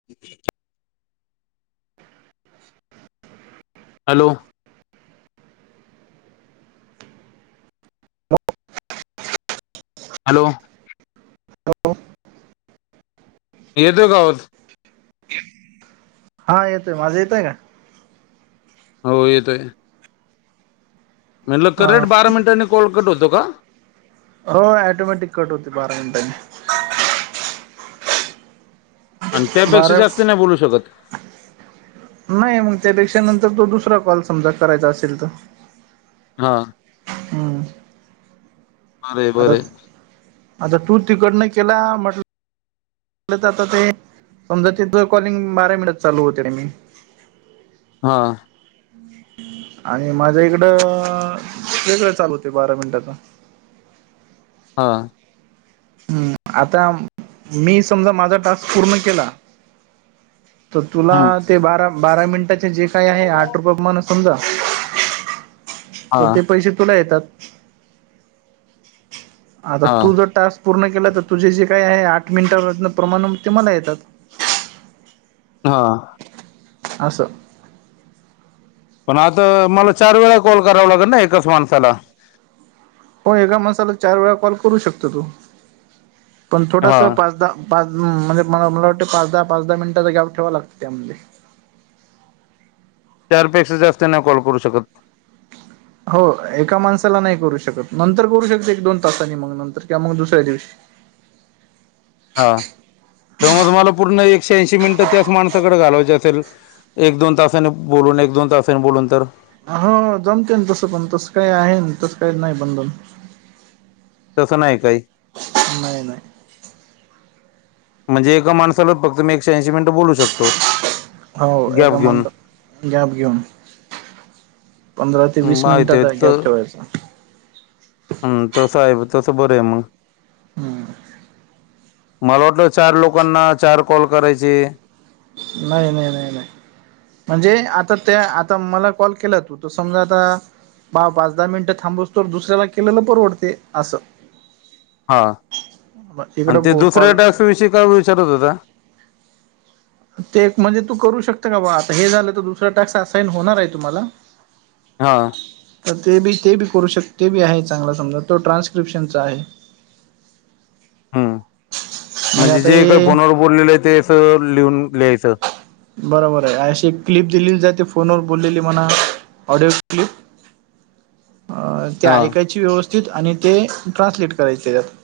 ह् हॅलो. आलो. गपं अं. येतोय का आवाज. हा येतोय, माझं येतोय का? हो येतोय. म्हणल हा करेक्ट बारा मिनिटांनी कॉल कट होतो का? हो अॅटोमॅटिक कट होतो बारा मिनिटांनी. आण त्यापेक्षा जास्त नाही बोलू शकत. नाई, मग त्याबेक्षा नंतर तो दुसरा कॉल समजा करायचा असेल तर. हा. हम्. बरे आता, बरे आता तू तिकडनं केला म्हटलं ल आता ते समजा, तिथं कॉलिंग बाराई मिनटं चालू होते टायमीग. हा. आणि माझ्या इकडं अ.. वेगळं चालू होते बारा मिंनटाच. हा. हम्. आता मी समजा, माझा टास्क पूर्ण केला. त तुला हम्म, ते बारा, बारा मिंनटाचे जे काय आहे आठ रुपये पमाण समजा, हा त ते पैशे तुला येतात. आता हा तू जर टास्क पूर्ण केला तर तुझे जे काय आहे आठ मिंनटापसन प्रमाण ते मला येतात. हा. आस. पण आता, मला चार वेळा कॉल कराव लागन एकाच माणसाला. हो एका माणसाला चार वेळा कॉल करू शकतो तो. पण हा थोडसं, पाच-दहा पाच उं्म म्हणजे मला मला वाटतं पाच-दहा पाच-दहा मिंनटचा ग्याप ठेवाव लागतं त्यामध्ये. चारपेक्षा जास्त नाई कॉल करू शकत. हो. एका माणसाला नाई करू शकत. नंतर करू शकते एक-दोन तासानी मग नंतर किंवा मग दुसऱ्या दिवशी. हा. त मग मला पूर्ण एकशे ऐंशी मिनटं त्याच माणसाकडं घालावायचे असेल. एक दोन तासाने बोलून, एक दोन तासाने बोलून तर. हो.. जमतंय न ‌तसं पण तसं काही आहे तसं काही नाही बंधन. तसं नाही काही. नाय नाय. म्हणजे एका माणसाला फक्त मी एकशे ऐंशी मिनटं बोलू शकतो. हो गॅप एकका घेऊन मंतात गॅप घेऊन पंधरा ते वीस माहिती आहे मिनिटाचा गॅप ठेवायचा हम् तस साहेब तस बर आहे मग हम्म मला वाटलं चार लोकांना चार कॉल करायचे बाई बाई बाई बाई म्हणजे आता त्या आता मला कॉल केला तू त समजा आता बा पाच दहा मिनिटं थांबसतो दुसऱ्याला केलेलं परवडते असं हा आणि इकडं ते बो दुसऱ्या कॉल टॅक्स विषयी काय विचारत होता ते एक म्हणजे तू करू शकत का बा आता हे झालं तर दुसरा टास्क असाईन होणार आहे तुम्हाला हा तर ते बी ते बी करू शक ते बी आहे चांगला समजा तो ट्रान्स्क्रिप्शनचा आहे [inaudible] हम्म म्हणजे आता जे काय हे फोनवर बोललेलं आहे तेच लिहून लिहायचं बरोबर आहे अशी एक क्लिप दिली जाते ते फोनवरर बोललेली मणा ऑडिओ क्लिप अ ते हा ऐकायची व्यवस्थित आणि ते ट्रान्सलेट करायचे त्यात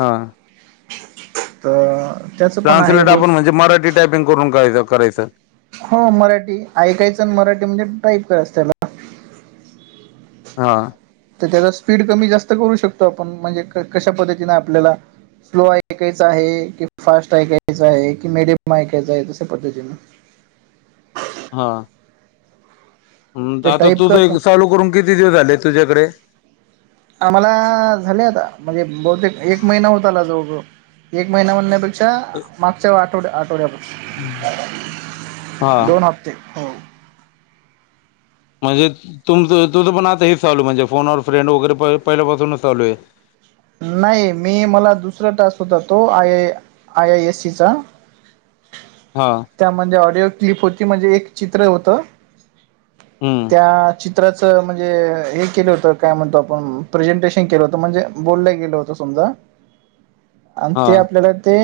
हा तर त्याचं पण आहे ट्रान्सलेट बहुतेक आपण म्हणजे मराठी टायपिंग करूनयचं करायचं हो मराठी ऐकायचं आणि मराठी म्हणजे टाईप कराच त्याला हा तर त्याचा स्पीड कमी जास्त करू शकतो आपण म्हणजे कशा पद्धतीने आपल्याला स्लो ऐकायचं आहे की फास्ट ऐकायचं आहे की मीडियम ऐकायचं आहे तशा पद्धतीने हा हम् ते आता टाईप तुझं करता एक चालू करून किती दिवस आले तु्याकडे आम्हाला झाले आता म्हणजे बहुतेक एक महिना होता आला जवळजवळ एक महिना हिना बाई त मागच्या आठवड्या आठवड्याप हा दोन हप्ते हो म्हणजे तुमच तुझं पण आता हच चालू म्हणजे फोनवर फ्रेंड वगैरे पहिल्या पाासूनच चालू आहे नाही मी मला दुसरा टास होततो आय आय एस सीचा हा त्या म्हणजे ऑडिओ क्लिप होती म्हणजे एक चित्र होत हम्म त्या चित च म्हणजे हे केलं होत काय म्हणतो आपण प्रेझेंटेशन केलं होतं म्हणजे बोललं गेलं होतं समजा [inaudible] आणि ते हा आपल्याला ते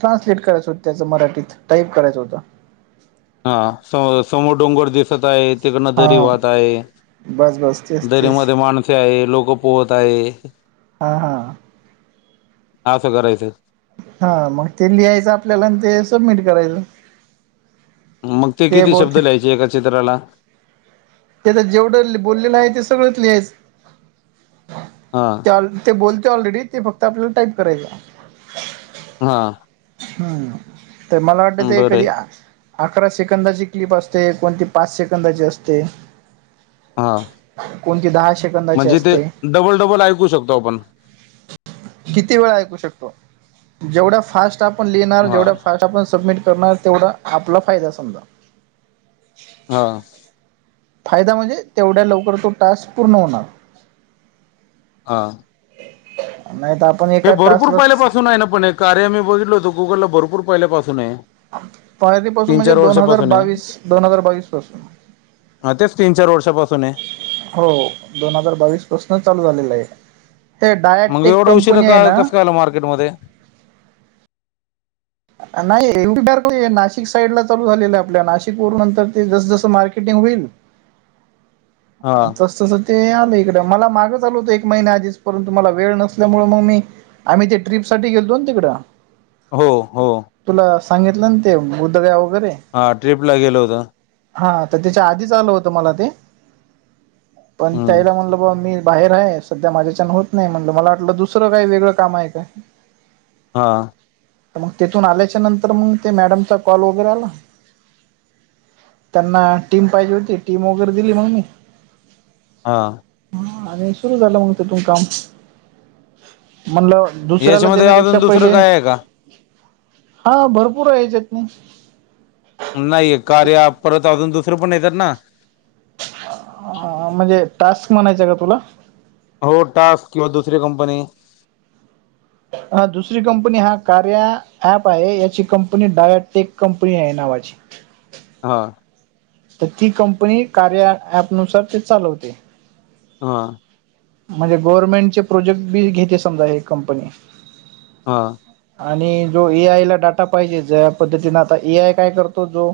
ट्रान्सलेट करायचं होत त्याचं मराठीत टाईप करायचं होतं हा स समोर डोंगर दिसत आहे तिकडे नदेरी हा वाट आहे बस बस तेच तेच दरीमध्ये माणसे आहे लोक पोहत आहे हा हा आसं करायचं हा मग ते लिहायचं आपल्याला आणि ते सबमिट करायचं मग ते किती शब्द ल्यायचे एका चित्राला ते आता जेवढं बोललेलं आहे ते सगळंच लिहायच हां [inaudible] ते बोलते ऑलरेडी ते फक्त आपल्याला टाईप करायच हा हम्म तर मला वाटत ते बरं कधी आहे अकरा सेकंदाची क्लिप असते कोणती पाच सेकंदाची असते. हा. कोणती दहा सेकंदाची म्हणजे ते असते. डबल डबल ऐकू शकतो आपण. किती वेळा ऐकू शकतो? जेवढा फास्ट आपण लिहिणार हा जेवढा फास्ट आपण सबमिट करणार तेवढा आपला फायदा समजा. हा. फायदा म्हणजे तेवढ्या लवकर तो टास्क पूर्ण होणार. हां. [inaudible] नाही तर हे एका भरपूर टास्कला पहिल्यापासून आहे ना पण हे कार्य मी बघितलो होतो गुगलला भरपूर पहिल्यापासून आहे. पयारी पासून तीन म्हणजे चार दोन हजार वर्षापासून आहे बावीस, दोन हजार बावीस पासून. हा तेच तीन-चार वर्षापासून आहे. हो दोन हजार बावीस पासूनच चालू झालेलं आहे, ते डायाटेक कंपनी आहे ना फल मार्केटमध्ये. नाही [unintelligible] नाशिक साईड ला चालू झालेलं आपल्या नाशिक वरून नंतर ते जस जसं मार्केट टिंग जेव्हा होईल [inaudible] तस तस ते आलं इकडं मला मागं चालू होतं एक महिने्या आधीच परंतु मला वेळ नसल्यामुळे मग मी आम्ही ते ट्र्रीपसाठी गेलतो ना तिकडं. हो हो. तुला सांगितलं ना ते बुध्दगाव वगैरे. हा ट्र्रीपला गेलं होतं. हा तर त्याच्या आधीच आल होतं मला ते. पण हम्म त्यायला म्हणलं बा मी बाहेर आहे स सध्या माझ्याच्यान होत नाही म्हण मला वाटलं दुसरं काही वेगळं काम आहे काय. हा. तिथून आल्याच्या नंतर मग ते मॅडमचा कॉल वगैरे आला. त्यांना टीम पाहिजे होती टीम वगैरे दिली मग मी. हा. हा आणि सुरू झालं मग तिथून काम, म्हणलं दुसऱ्याला याच्यामध्ये अजून देण्यापेक्षा दुसरं पहिले काय आहे का हा भरपूर हेज्यच्यात नाही. नाहीय कार्य परत अजून दुसरं पण येतात ना. म्हणजे टास्क म्हणायचा का तुला? हो टास्क किंवा दुसरी कंपनी. हा दुसरी कंपनी हा कार्या ऍप आहे याची कंपनी डायाटेक कंपनी आहे नावाची. [inaudible] हा. तर ती कंपनी कार्या ॲप, ॲप नुसार ते चालवते. हा. म्हणजे गव्हर्नमेंटचे प्रोजेक्ट बी घेते समजा हे कंपनी. हा. आणि जो ए आयला डाटा पाहिजे ज्या पद्धतीने आता ए आय काय करतो जो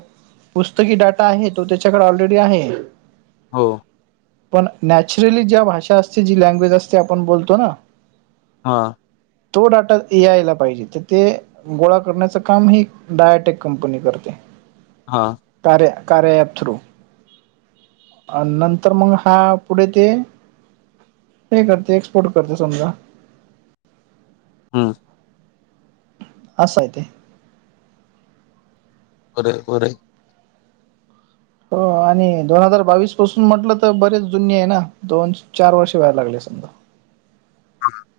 पुस्तकी डाटा आहे तो त्याच्याकडे ऑलरेडी आहे. हो. पण नॅचरली ज्या भाषा असते जी लँग्वेज असते आपण बोलतो ना. हा. तो डाटा एआयला पाहिजे तर ते गोळा करण्याच काम हे डायाटेक कंपनी करते. हा. कार्या कार्यॲप थ्रू. आण नंतर मग हा पुढे ते हे करते एक्सपोर्ट करते समजा. हम्. असं आहे ते. तरे वरे. हो आणि दोन हजार बावीस पासून म्हटलं तर बरेच जुनी आहे ना दोन-चार वर्षे व्हायला लागले समजा. [unintelligible]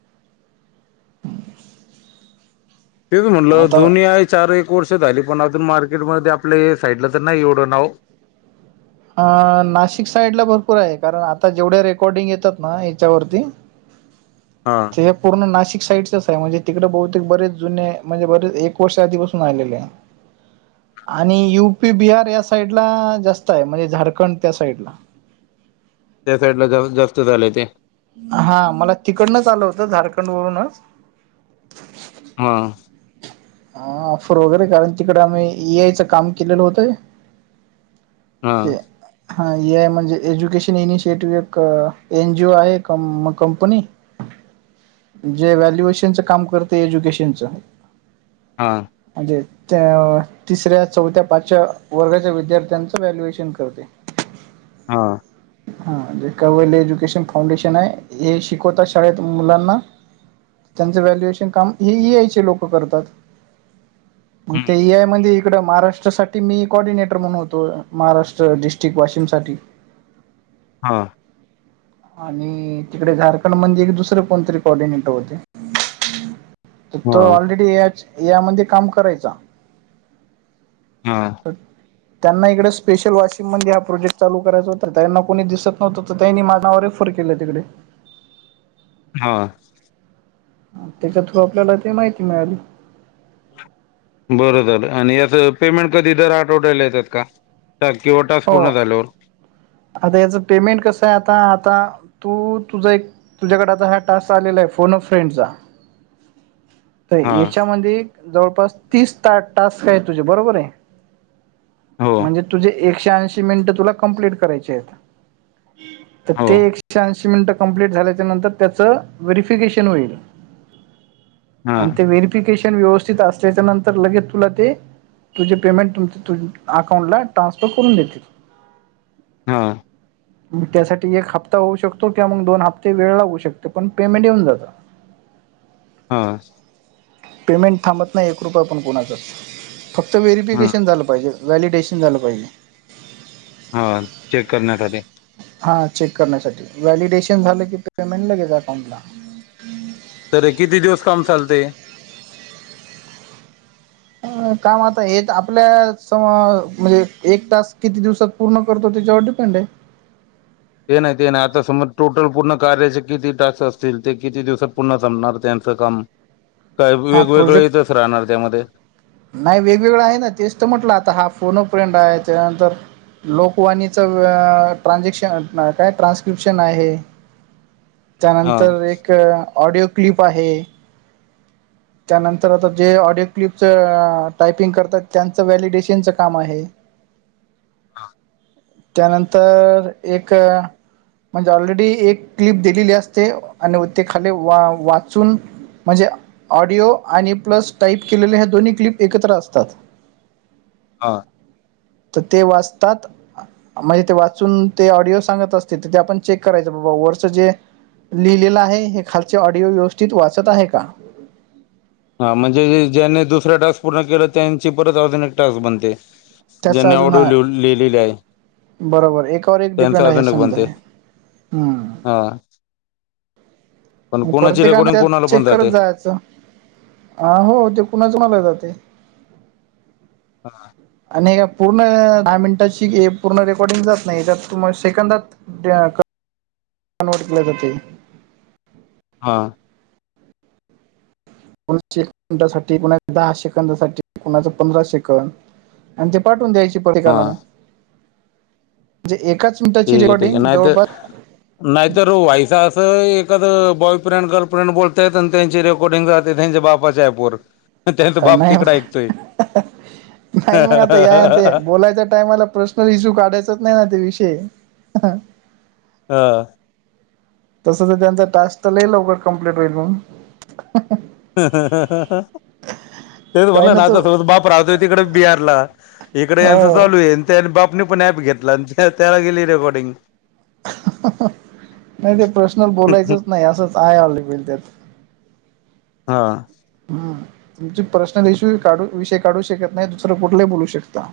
[inaudible] तेच म्हटलं आता दोन्ही आहे चार एक वर्ष झाली पण अजून मार्केटमध्ये आपल्या साईडला तर नाही एवढं नाव. अ नाशिक साईडला भरपूर आहे कारण आता जेवढ्या रेकॉर्डिंग येतात ना येच्यावरती. [inaudible] हा. हे पूर्ण नाशिक साईडचच आहे म्हणजे तिकडं बहुतेक बरेच जुने म्हणजे बरेच एक वर्ष आधीपासून आलेले आहे. [inaudible] आणि यूपी, बिहार या साईड ला जास्त आहे म्हणजे झारखंड त्या साईडला. त्या साईडला जाऊन जास्त झालंय ते. हा मला तिकडनच आलं होतं झारखंड वरूनच. [inaudible] हा. ह ऑफर वगैरे कारण तिकडे आम्ही एआयचं काम केलेलं होतं. हा ते हा एआय म्हणजे एज्युकेशन इनिशिएटिव्ह एक एन जीओ आहे. कं कंपनी जे व्हॅल्युएशनचं काम करते एज्युकेशनचं. हा. म्हणजे त्या तिसऱ्या, चौथ्या, पाचव्या वर्गाच्या विद्यार्थ्यांचं व्हॅल्युएशन करते. हा. हा [unintelligible] एज्युकेशन फाउंडेशन. न आहे, हे शिकवतात शाळेत मुलांना. त्यांचं व्हॅल्युएशन काम ही एआयचे लोक करतात. मंग हम्म ते एआय म्हणजे इकडं महाराष्ट्रासाठी ते मी कॉर्डिनेटर म्हणून होतो महाराष्ट्र डिस्ट्रिक्ट वाशिम साठी. हां. आणि तिकडे झारखंड म्हंजे एक दुसरं कोणतरी कोर्डिनेटर होते. तर तो हा ऑलरेडी याच यामध्ये काम करायचा. हा. [unintelligible] त्यांना इकडे स्पेशल वाशिम मध्ये हा प्रोजेक्ट चालू करायचा होता त्यांना कोणी दिसत नव्हत तर त्यांनी माझ नावर ऑफर केले तिकडे. हा. त्याच्या थ्रू आपल्याला ते माहिती मिळाली. बरं झालं आणि याचं पेमेंट कधी दर आठवड्याला येतात का किंवा तास हो पूर्ण झाल्यावर. आता याच पेमेंट कस आहे आता आता तू तुझा एक तुझ्याकडे आता हा टास्क आलेला आहे फोन ऑफ फ्रें चा. [inaudible] तर याच्यामध्ये जवळपास तीस टा-टास्क आहे तुझे बरोबर आहे. हो. हे तुझे एकशे ऐंशी मीनट तुला कम्पलीट करायची आहे, तर हो. ते एकशे ऐंशी मिनट कंम्पलीट झाल्याच्या नंतर त्याच व्हेरीफिकेशन होईल. आणि हां. ते व्हेरिफिकेशन व्यवस्थित असल्याच्या नंतर लगेच तुला ते तुझे पेमेंट तु अकाउंटला ट्रान्सफर करून देतील. हा. मग त्यासाठी एक हप्ता होऊ शकतो किंवा मग दोन हप्ते वेळ लागू शकते पण पेमेंट येऊन जातं. [inaudible] हा. पेमेंट थांबत नाही एक रुपय पण कोणाच फक्त हं. व्हेरीिफिकेशन झालं पाहिजे. वॅलिडेशन झालं पाहिजे. हा चेक करण्यासाठी. हा चेक करण्यासाठी व्हॅलिडेशन झालं की ते पेमेंट लगेच अकाउंटला. तर किती दिवस काम चालते. अ काम आता येत आपल्या सम म्हणजे एक तास किती दिवसात पूर्ण करतो तुच्यावरडिपेंड आहे. ते नाही ते नाही आता समज टोटल पूर्ण कार्याचे किती टास्क असतील ते किती दिवसात पूर्ण संपणार त्यांचं काम. काय हा वेगवेगळं प्रोजेक्ट इथच राहणार त्यामध्ये. नाही वेगवेगळं आहे ना तेच तर म्हटलं आता हा फोनप्रेंड आहे त्यानंतर लोकवाणीच ट्रानझॅक्शन काय ट्रान्स्क्रिप्शन आहे. [inaudible] त्यानंतर एक ऑडिओ क्लिप आहे, त्यानंतर आता जे ऑडिओ क्लिप टायपिंग करतात त्यांचं व्हॅलिडेशनच काम आहे. हा. त्यानंतर एक म्हणजे ऑलरेडी एक क्लिप दिलेली असते आणि ते खाली वा वाचून म्हणजे ऑडिओ आणि प्लस टाईप केलेले आहेत दोन्ही क्लिप एकत्र असतात. हा. तर ते वाचतात. म्हणजे ते वाचून ते ऑडिओ सांगत असते तर ते आपण चेक करायचं बाबा वरच जे लिहिलेलं आहे हे खालचे ऑडिओ व्यवस्थित वाचत आहे का? हा म्हणजे ज्यांनी दुसरा टास्क पूर्ण केलं त्यांची परत अजून एक टास्क बनते. त्याचा ज्यांनी अजून एवडू हा लि लिहिलेली आहे, बरोबर एकावर एक त्यांच डिपेंड आहे अजुन एक समजा बनते. हे हा. [inaudible] प्रत्येकाने त्यात कोणाला पण चेक करत जाते. जायचं. आहो ते कुणाच मला जाते. हा. आणि काय पूर्ण दहा मिनिटाची पूर्ण रेकॉर्डिंग जात नाही त्यात तुम सेकंदात. देडका नोट के हा. कोण एक मिनिटाचा, कोण दहा सेकंदाचा, कोण पंधरा सेकंद. आणि ते पाठवून द्यायची प्रत्येकाला मग, हां. म्हणजे एकाच. ठीक आहे ठीक आहे. रिकॉर्डिंग नाही तर जवळपास. नाहीतर व्हॉइस असं एखादं बॉयफ्रेंड-गर्लफ्रेंड बोलतायत आणि त्यांची रेकॉर्डिंग जाते, त्यांचे ब जय बोर अं, नाही मग, नाही मग आता या ते बोलायच्या टाइमला प्रश्न. इश्यू काढायचाच नाही ना, ते विषय? हा. तसं तर त्यांचा टास्क लई लवकर कम्प्लीट होईल मग. ह हं हं ह ह ह. तेच काही म्हटलं ना, तो आता समज, बाप राहतोय तिकडे बिहारला, इकडे यांचं हो चालू आहे. त्या बापाने पण ॲप घेतला, त्याला गेली रेकॉर्डिंग. नाही, ते प्रश्न बोलायचंच नाही असंच आहे, ऑलरेडी त्यात. हा. हम्म, तुम पर्सनल इश्यू काढू, विषय काढू शकत नाही. दुसरं कुठलाही बोलू शकता.